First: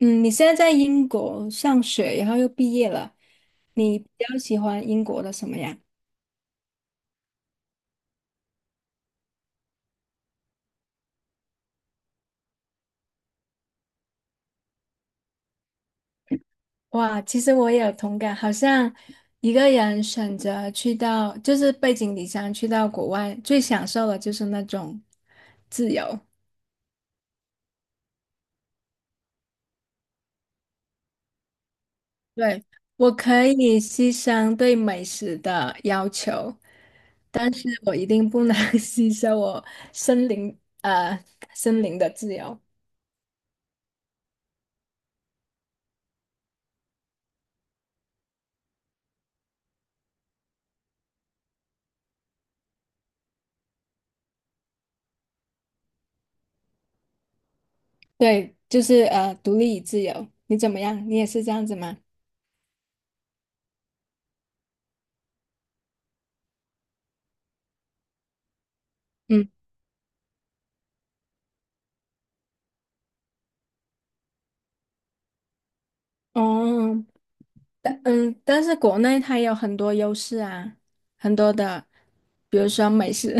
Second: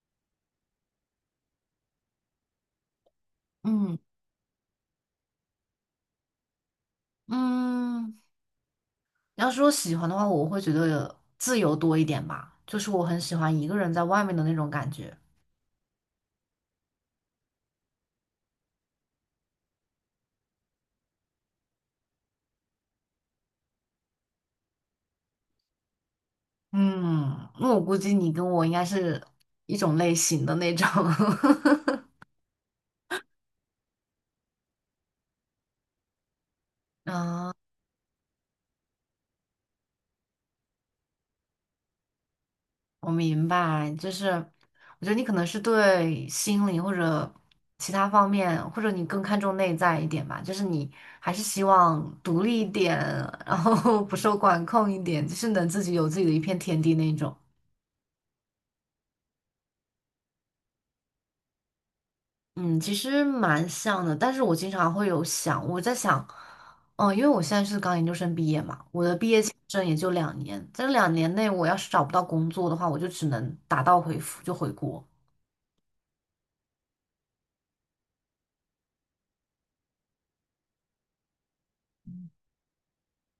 嗯，你现在在英国上学，然后又毕业了，嗯你比较喜欢英国的什么呀？嗯，要是我喜欢的话，我会觉得自由多一点吧，就是我很喜欢一个人在外面的那种感觉。哇，其实我也有同感，好像一个人选择去到，就是背井离乡去到国外，最享受的就是那种自由。嗯，那我估计你跟我应该是一种类型的那种。对，我可以牺牲对美食的要求，但是我一定不能 牺牲我森林，呃，森林的自由。我明白，就是我觉得你可能是对心理或者其他方面，或者你更看重内在一点吧，就是你还是希望独立一点，然后 不受管控一点，就是能自己有自己的一片天地那种。对，就是独立与自由，你怎么样？你也是这样子吗？嗯，其实蛮像的，但是我经常会有想，我在想，嗯，因为我现在是刚研究生毕业嘛，我嗯，这也就两年，在这两年内，我要是找不到工作的话，我就只能打道回府，就回国。哦，但是国内它有很多优势啊，很多的，比如说美食，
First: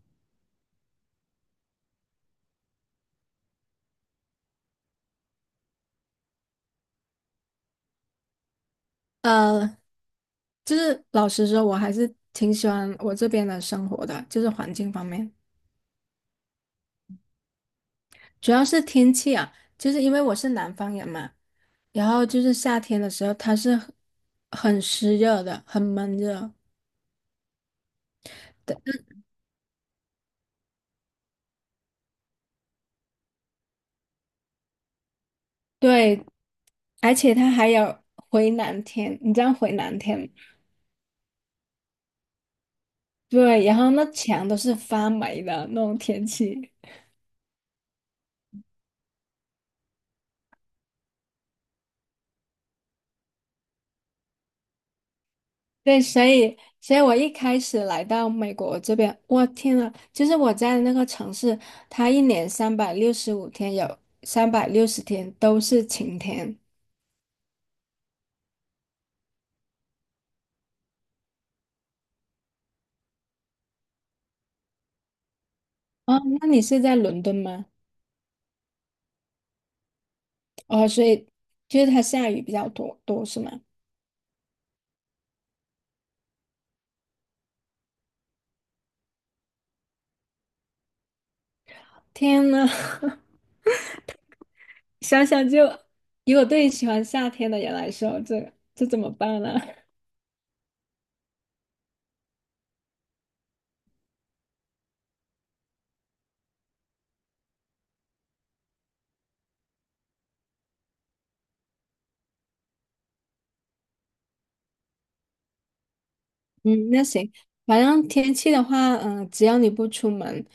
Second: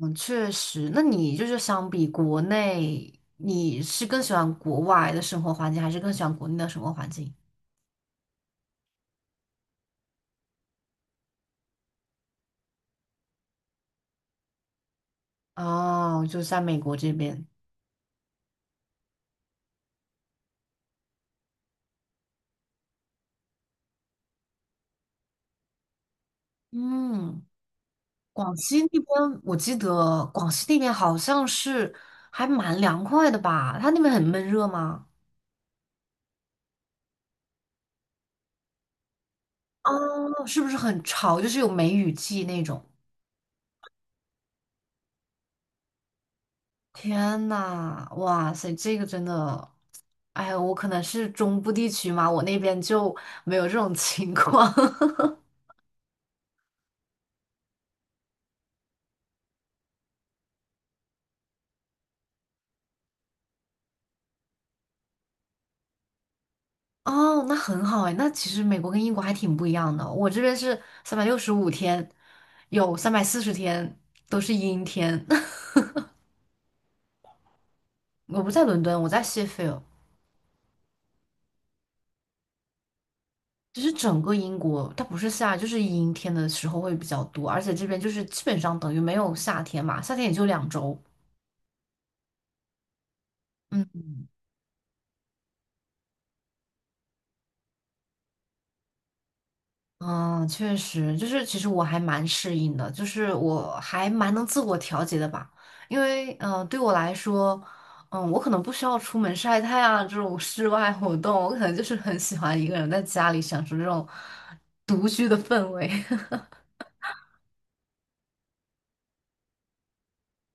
嗯，确实，那你就是相比国内，你是更喜欢国外的生活环境，还是更喜欢国内的生活环境？呃，就是老实说，我还是挺喜欢我这边的生活的，就是环境方面，哦，就在美国这边。主要是天气啊，就是因为我是南方人嘛，然后就是夏天的时候它是很湿热的，很闷热的。嗯，广西那边我记得广西那边好像是还蛮凉快的吧？它那边很闷热吗？对，而且它还有回南天，你知道回南天吗？哦，是不是很潮？就是有梅雨季那种。对，然后那墙都是发霉的那种天气。天呐，哇塞，这个真的，哎呀，我可能是中部地区嘛，我那边就没有这种 情况。对，所以我一开始来到美国这边，我天呐，就是我在那个城市，它一年365天有360天都是晴天。哦，那很好哎，那其实美国跟英国还挺不一样的。我这边是365天，有340天都是阴天。哦，那你是在伦敦吗？我不在伦敦，我在谢菲尔。哦，所以就是它下雨比较多是吗？其实整个英国它不是夏，就是阴天的时候会比较多，而且这边就是基本上等于没有夏天嘛，夏天也就2周。天呐！嗯想想就，如果对于喜欢夏天的人来说，这怎么办呢？嗯，确实，就是其实我还蛮适应的，就是我还蛮能自我调节的吧。因为对我来说，嗯，我可能不需要出门晒太阳啊这种室外活动，我可能就是很喜欢一个人在家里享受这种独居的氛围。嗯，那行，反正天气的话，只要你不出门，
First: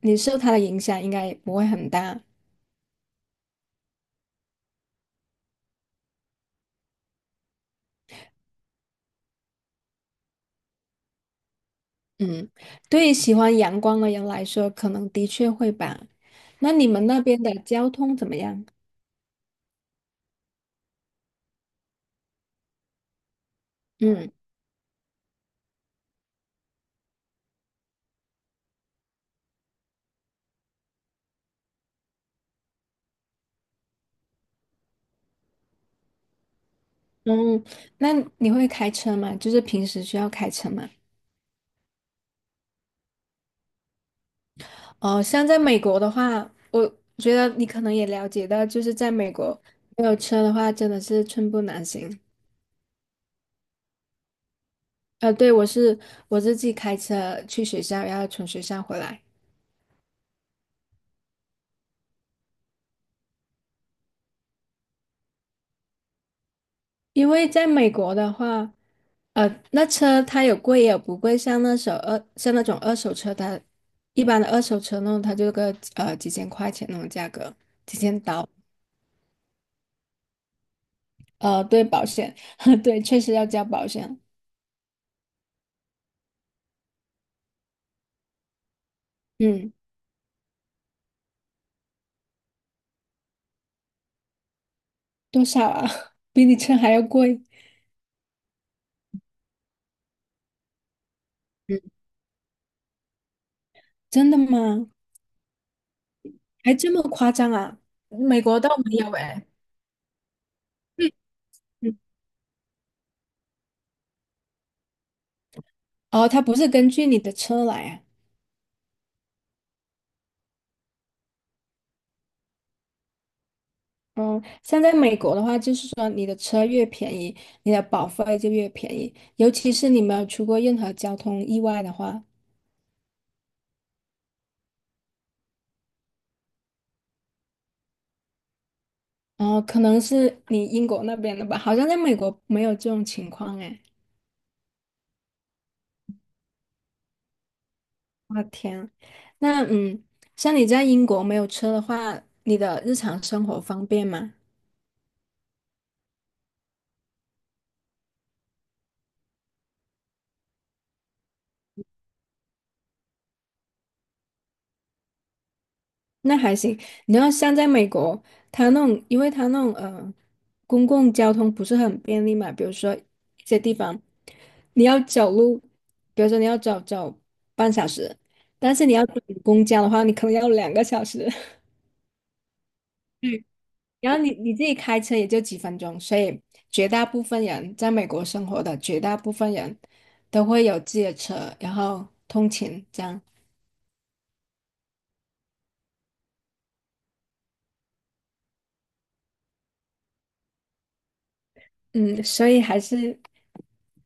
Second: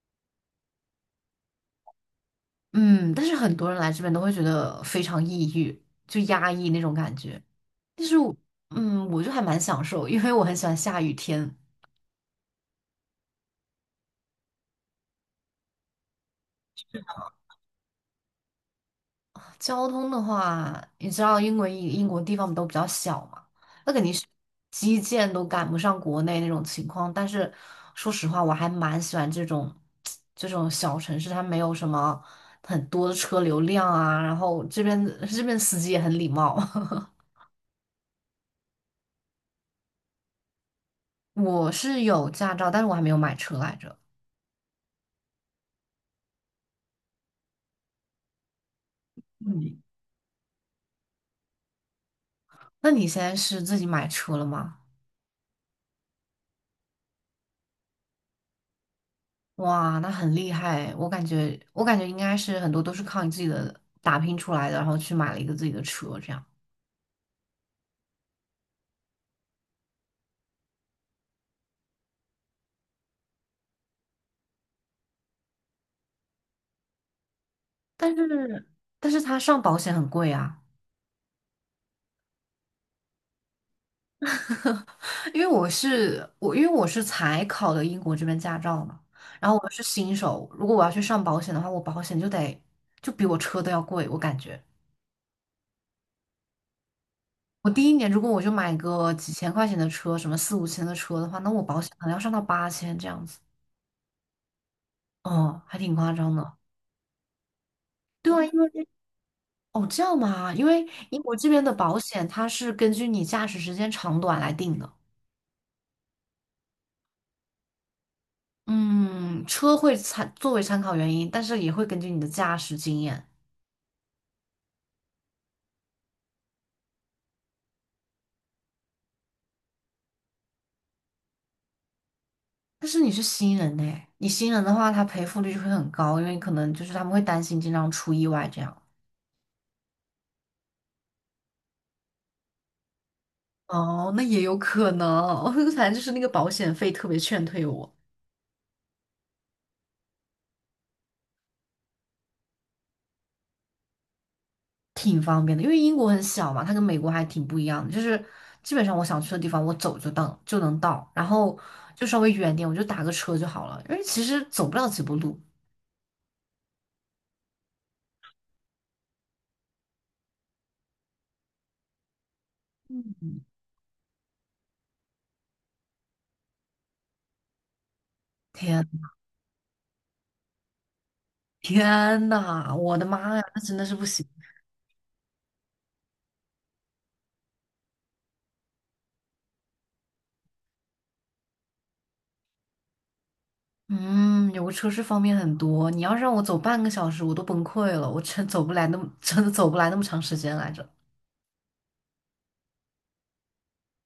你受它的影响应该也不会很大。嗯，但是很多人来这边都会觉得非常抑郁，就压抑那种感觉。但是我就还蛮享受，因为我很喜欢下雨天。嗯，对于喜欢阳光的人来说，可能的确会吧。那你们那边的交通怎么样？交通的话，你知道英国地方都比较小嘛，那肯定是嗯基建都赶不上国内那种情况。但是说实话，我还蛮喜欢这种 这种小城市，它没有什么很多的车流量啊，然后这边 这边司机也很礼貌。嗯，那你会开车吗？就是平时需要开车吗？我是有驾照，但是我还没有买车来着。哦，像在美国的话，我觉得你可能也了解到，就是在美国嗯，没有车的话，真的是寸步难行。那你现在是自己买车了吗？对，我自己开车去学校，然后从学校回来。哇，那很厉害，我感觉应该是很多都是靠你自己的打拼出来的，然后去买了一个自己的车这样。因为在美国的话，那车它有贵也有不贵，像那种二手车，它一般的二手车那种，它就个几千块钱那种价格，几但千是刀。但是他上保险很贵啊，对，保险，对，确实要交保险，因为我是才考的英国这边驾照嘛，然后我嗯，是新手，如果我要去上保险的话，我保险就得就比我车都要贵，我感觉。多少啊？比你车还要贵。我第一年如果我就买个几千块钱的车，什么四五千的车的话，那我保嗯。险可能要上到8000这样子，真的吗？哦，还挺夸张的。还这么夸张啊？对美啊，国因倒为没有哎。哦，这样吗？因为嗯，英国这边的嗯，保险它是根据你驾驶时间长短来定的。哦，它不是根据你的车来啊。嗯，车会作为参考原因，但是也会根据你的驾驶经验。嗯，像在美国的话，就是说你的车越便宜，你的保费就越便宜。尤其是你没有出过任何交通意外的话，但是你是新人呢，你新人的话，他赔付率就会很高，因为可能就是他们会担心经常出意外这样。哦，可能是你英国那边的吧，好像在美国没有这种情况哎。哦，那也有可能，反正就是那个保险费特别劝退我。我的天，那像你在英国没有车的话，你的日常生活方便吗？挺方便的，因为英国很小嘛，它跟美国还挺不一样的，就是基本上我想去的地方，我走就能到，然后就稍微远点，我就打个车就好了，因为其实走不了几步路。那还行。你要像在美国，它那种，因为它那种，公共交通不是很便利嘛，比如说一些地方你要走路，比如说你要走半小时，但是天，你要等公交的话，你可能要2个小时，天呐，我的妈呀，那真的是 不然后行。你自己开车也就几分钟，所以绝大部分人在美国生活的绝大部分人都会有自己的车，然后通勤这样，嗯，有个车是方便很多，你要是让我走半个小时，我都崩溃了，我真走不来那么，真的走不来那么长时间来着。嗯，所以还是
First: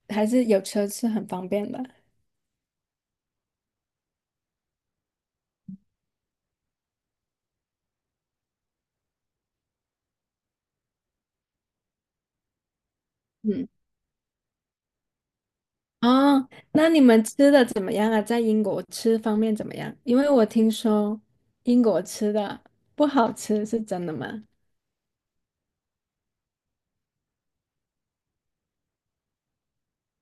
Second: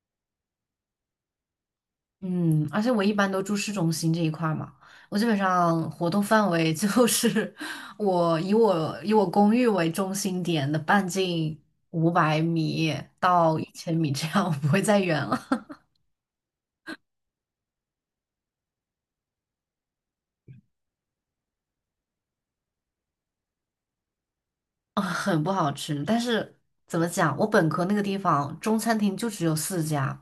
还是有车是很方便的，嗯，而且我一般都住市中心这一块儿嘛，我基本上活动范围就是 我以我公寓为中心点的半径500米到一嗯。千米这样，我不会再远了。哦，那你们吃的怎么样啊？在英国吃方面怎么样？因为我听说英国吃的不好吃，是真的吗？啊，很不好吃，但是怎么讲，我本科那个地方中餐厅就只有4家，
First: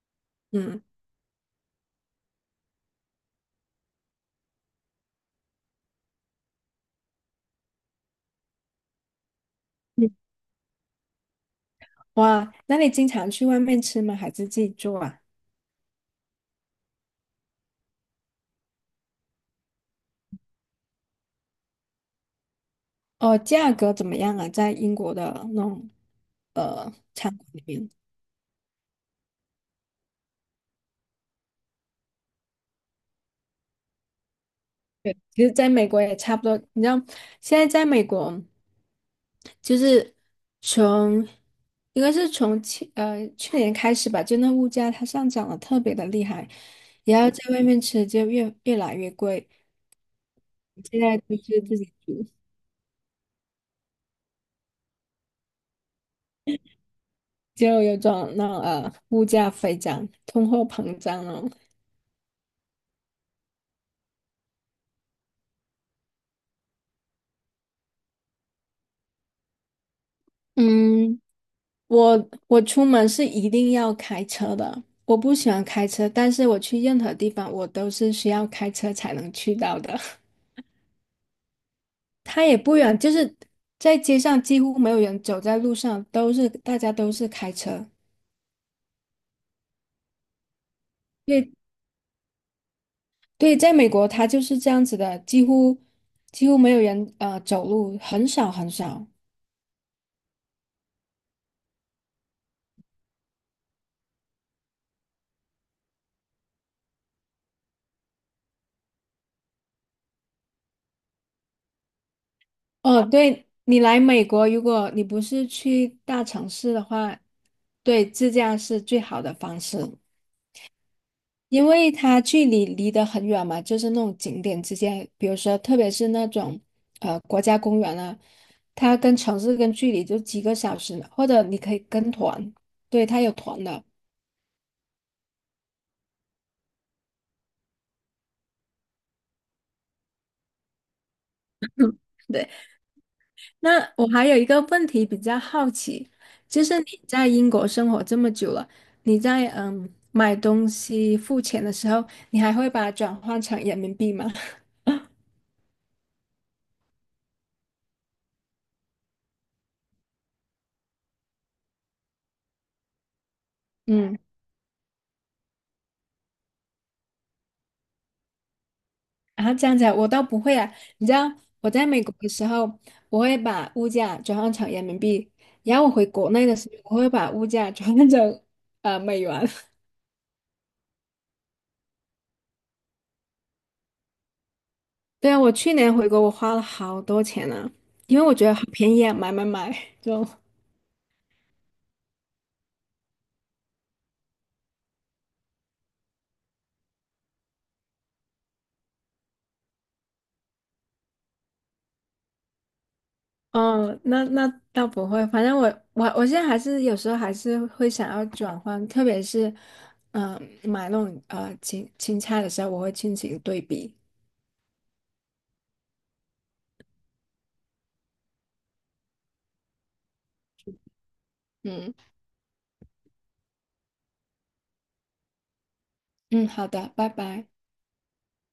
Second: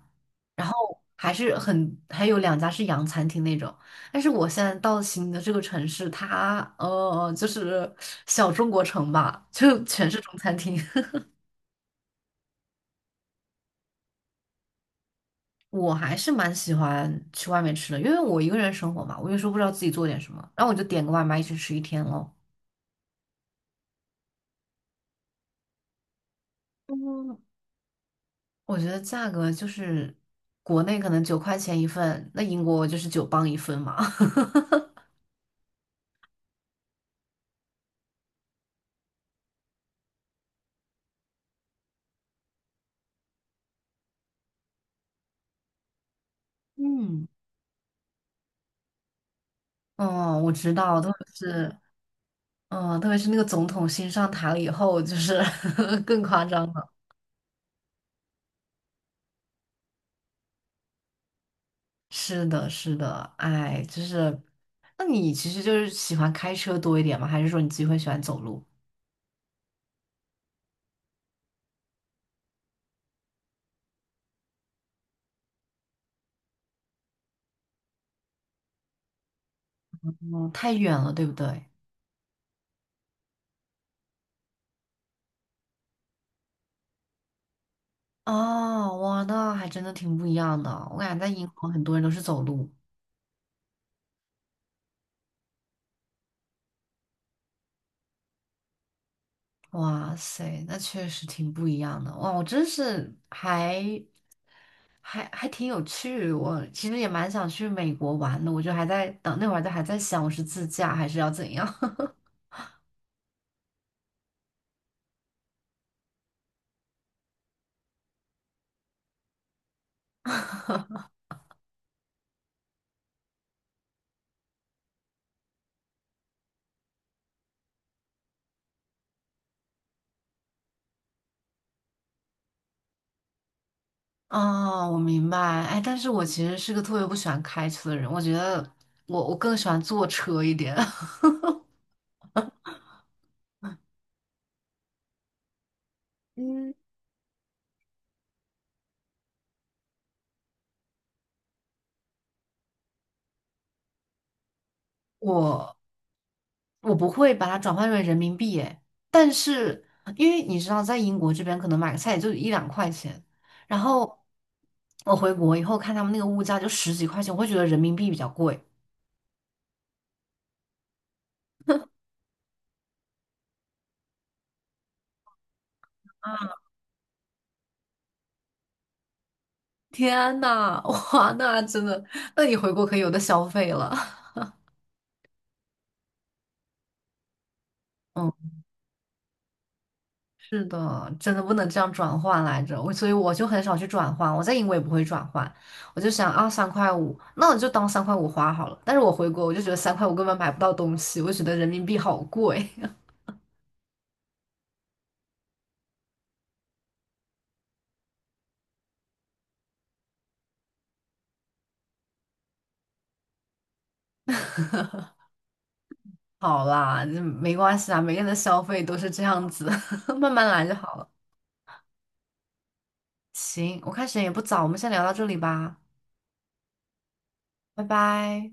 然嗯，后还是还有2家是洋餐厅那种，但是我现在到新的这个城市，它就是小中国城吧，就嗯全是中餐厅。哇，那你经常去外面吃吗？还是自己做啊？我还是蛮喜欢去外面吃的，因为我一个人生活嘛，我有时候不知道自己做点什么，然后我就点个外卖一直吃一天咯。哦，价格怎么样啊？在英国的那种餐嗯，馆里面？我觉得价格就是国内可能9块钱一份，那英国就是9磅一份嘛。对，其实在美国也差不多。你知道，现在在美国，就是从应该是从去年开始吧，就那物价它上涨的特别的厉害，然嗯，后在外面吃就越来越贵。哦，我知现道，特在别就是自是己煮，嗯，特别是那个总统新上台了以后，就是 更夸张了。就有种那种物价飞涨、通货膨胀了。是的，是的，哎，就是，那你其实就是喜欢开车多一点吗？还是说你自己会喜欢走路？嗯，我出门是一定要开车的。我不喜欢开车，但是我去任何地方，我都是需要开车才能去到的。嗯，太远了，对不对？他也不远，就是在街上几乎没有人走在路上，大家都是开车。哦，哇，那还真的挺不一样的哦。我感觉在英对国很多人都是走路，对，在美国他就是这样子的，几乎没有人走路，很少很少。哇塞，那确实挺不一样的。哇，我真是还挺有趣。我其实也蛮想去美国玩的，我就还在等那会儿，就还在想我是自驾还是要怎样。哦，对，你来美国，如果你不是去大城市的话，对，自驾是最好的方式。因为它距离离得很远嘛，就是那种景点之间，比如说特别是那种国家公园啊，它跟城市跟距离就几个小时呢，或者你可以跟团，对，它有团的。哦，我明白。哎，但是我其实是个特别不喜欢开车的人，我觉得我更喜欢坐车一点。对，那我还有一个问题比较好奇，就嗯，是你在英国生活这么久了，你在买东西付钱的时候，你还会把它转换成人民币吗？我我不会把它转换成人民币诶，但是因为你知道，在英国这边可能买个菜也就一两块钱，然后嗯。我回国以后看他们那个物价就十几块钱，我会觉得人民币比较贵。啊，这样子啊我倒不会啊。你知道我在美国的时候，我会把物价转换成人民币，然后我回国内的时候，我会把物价转换成美元。天呐，哇，那真的，那你回国可以有的消费了。对啊，我去年回国，我花了好多钱呢，因为我嗯，觉得好便宜啊，买买买就。是的，真的不能这样转换来着，所以我就很少去转换，我在英国也不会转换，我就想啊，三块五，那我就当三块五花好了。但是我回国，我就觉得三块五根本买不到东西，我觉得人民币好贵。嗯那倒不会，反正我现在还是有时候还是会想要转换，特别是嗯、买那种青菜的时候，我会进行对比。好啦，这没关系啊，每个人的消费都是这样子，慢慢来就好了。嗯行，我看时间也不早，我们先聊到这里吧，嗯，好的，拜拜。拜拜。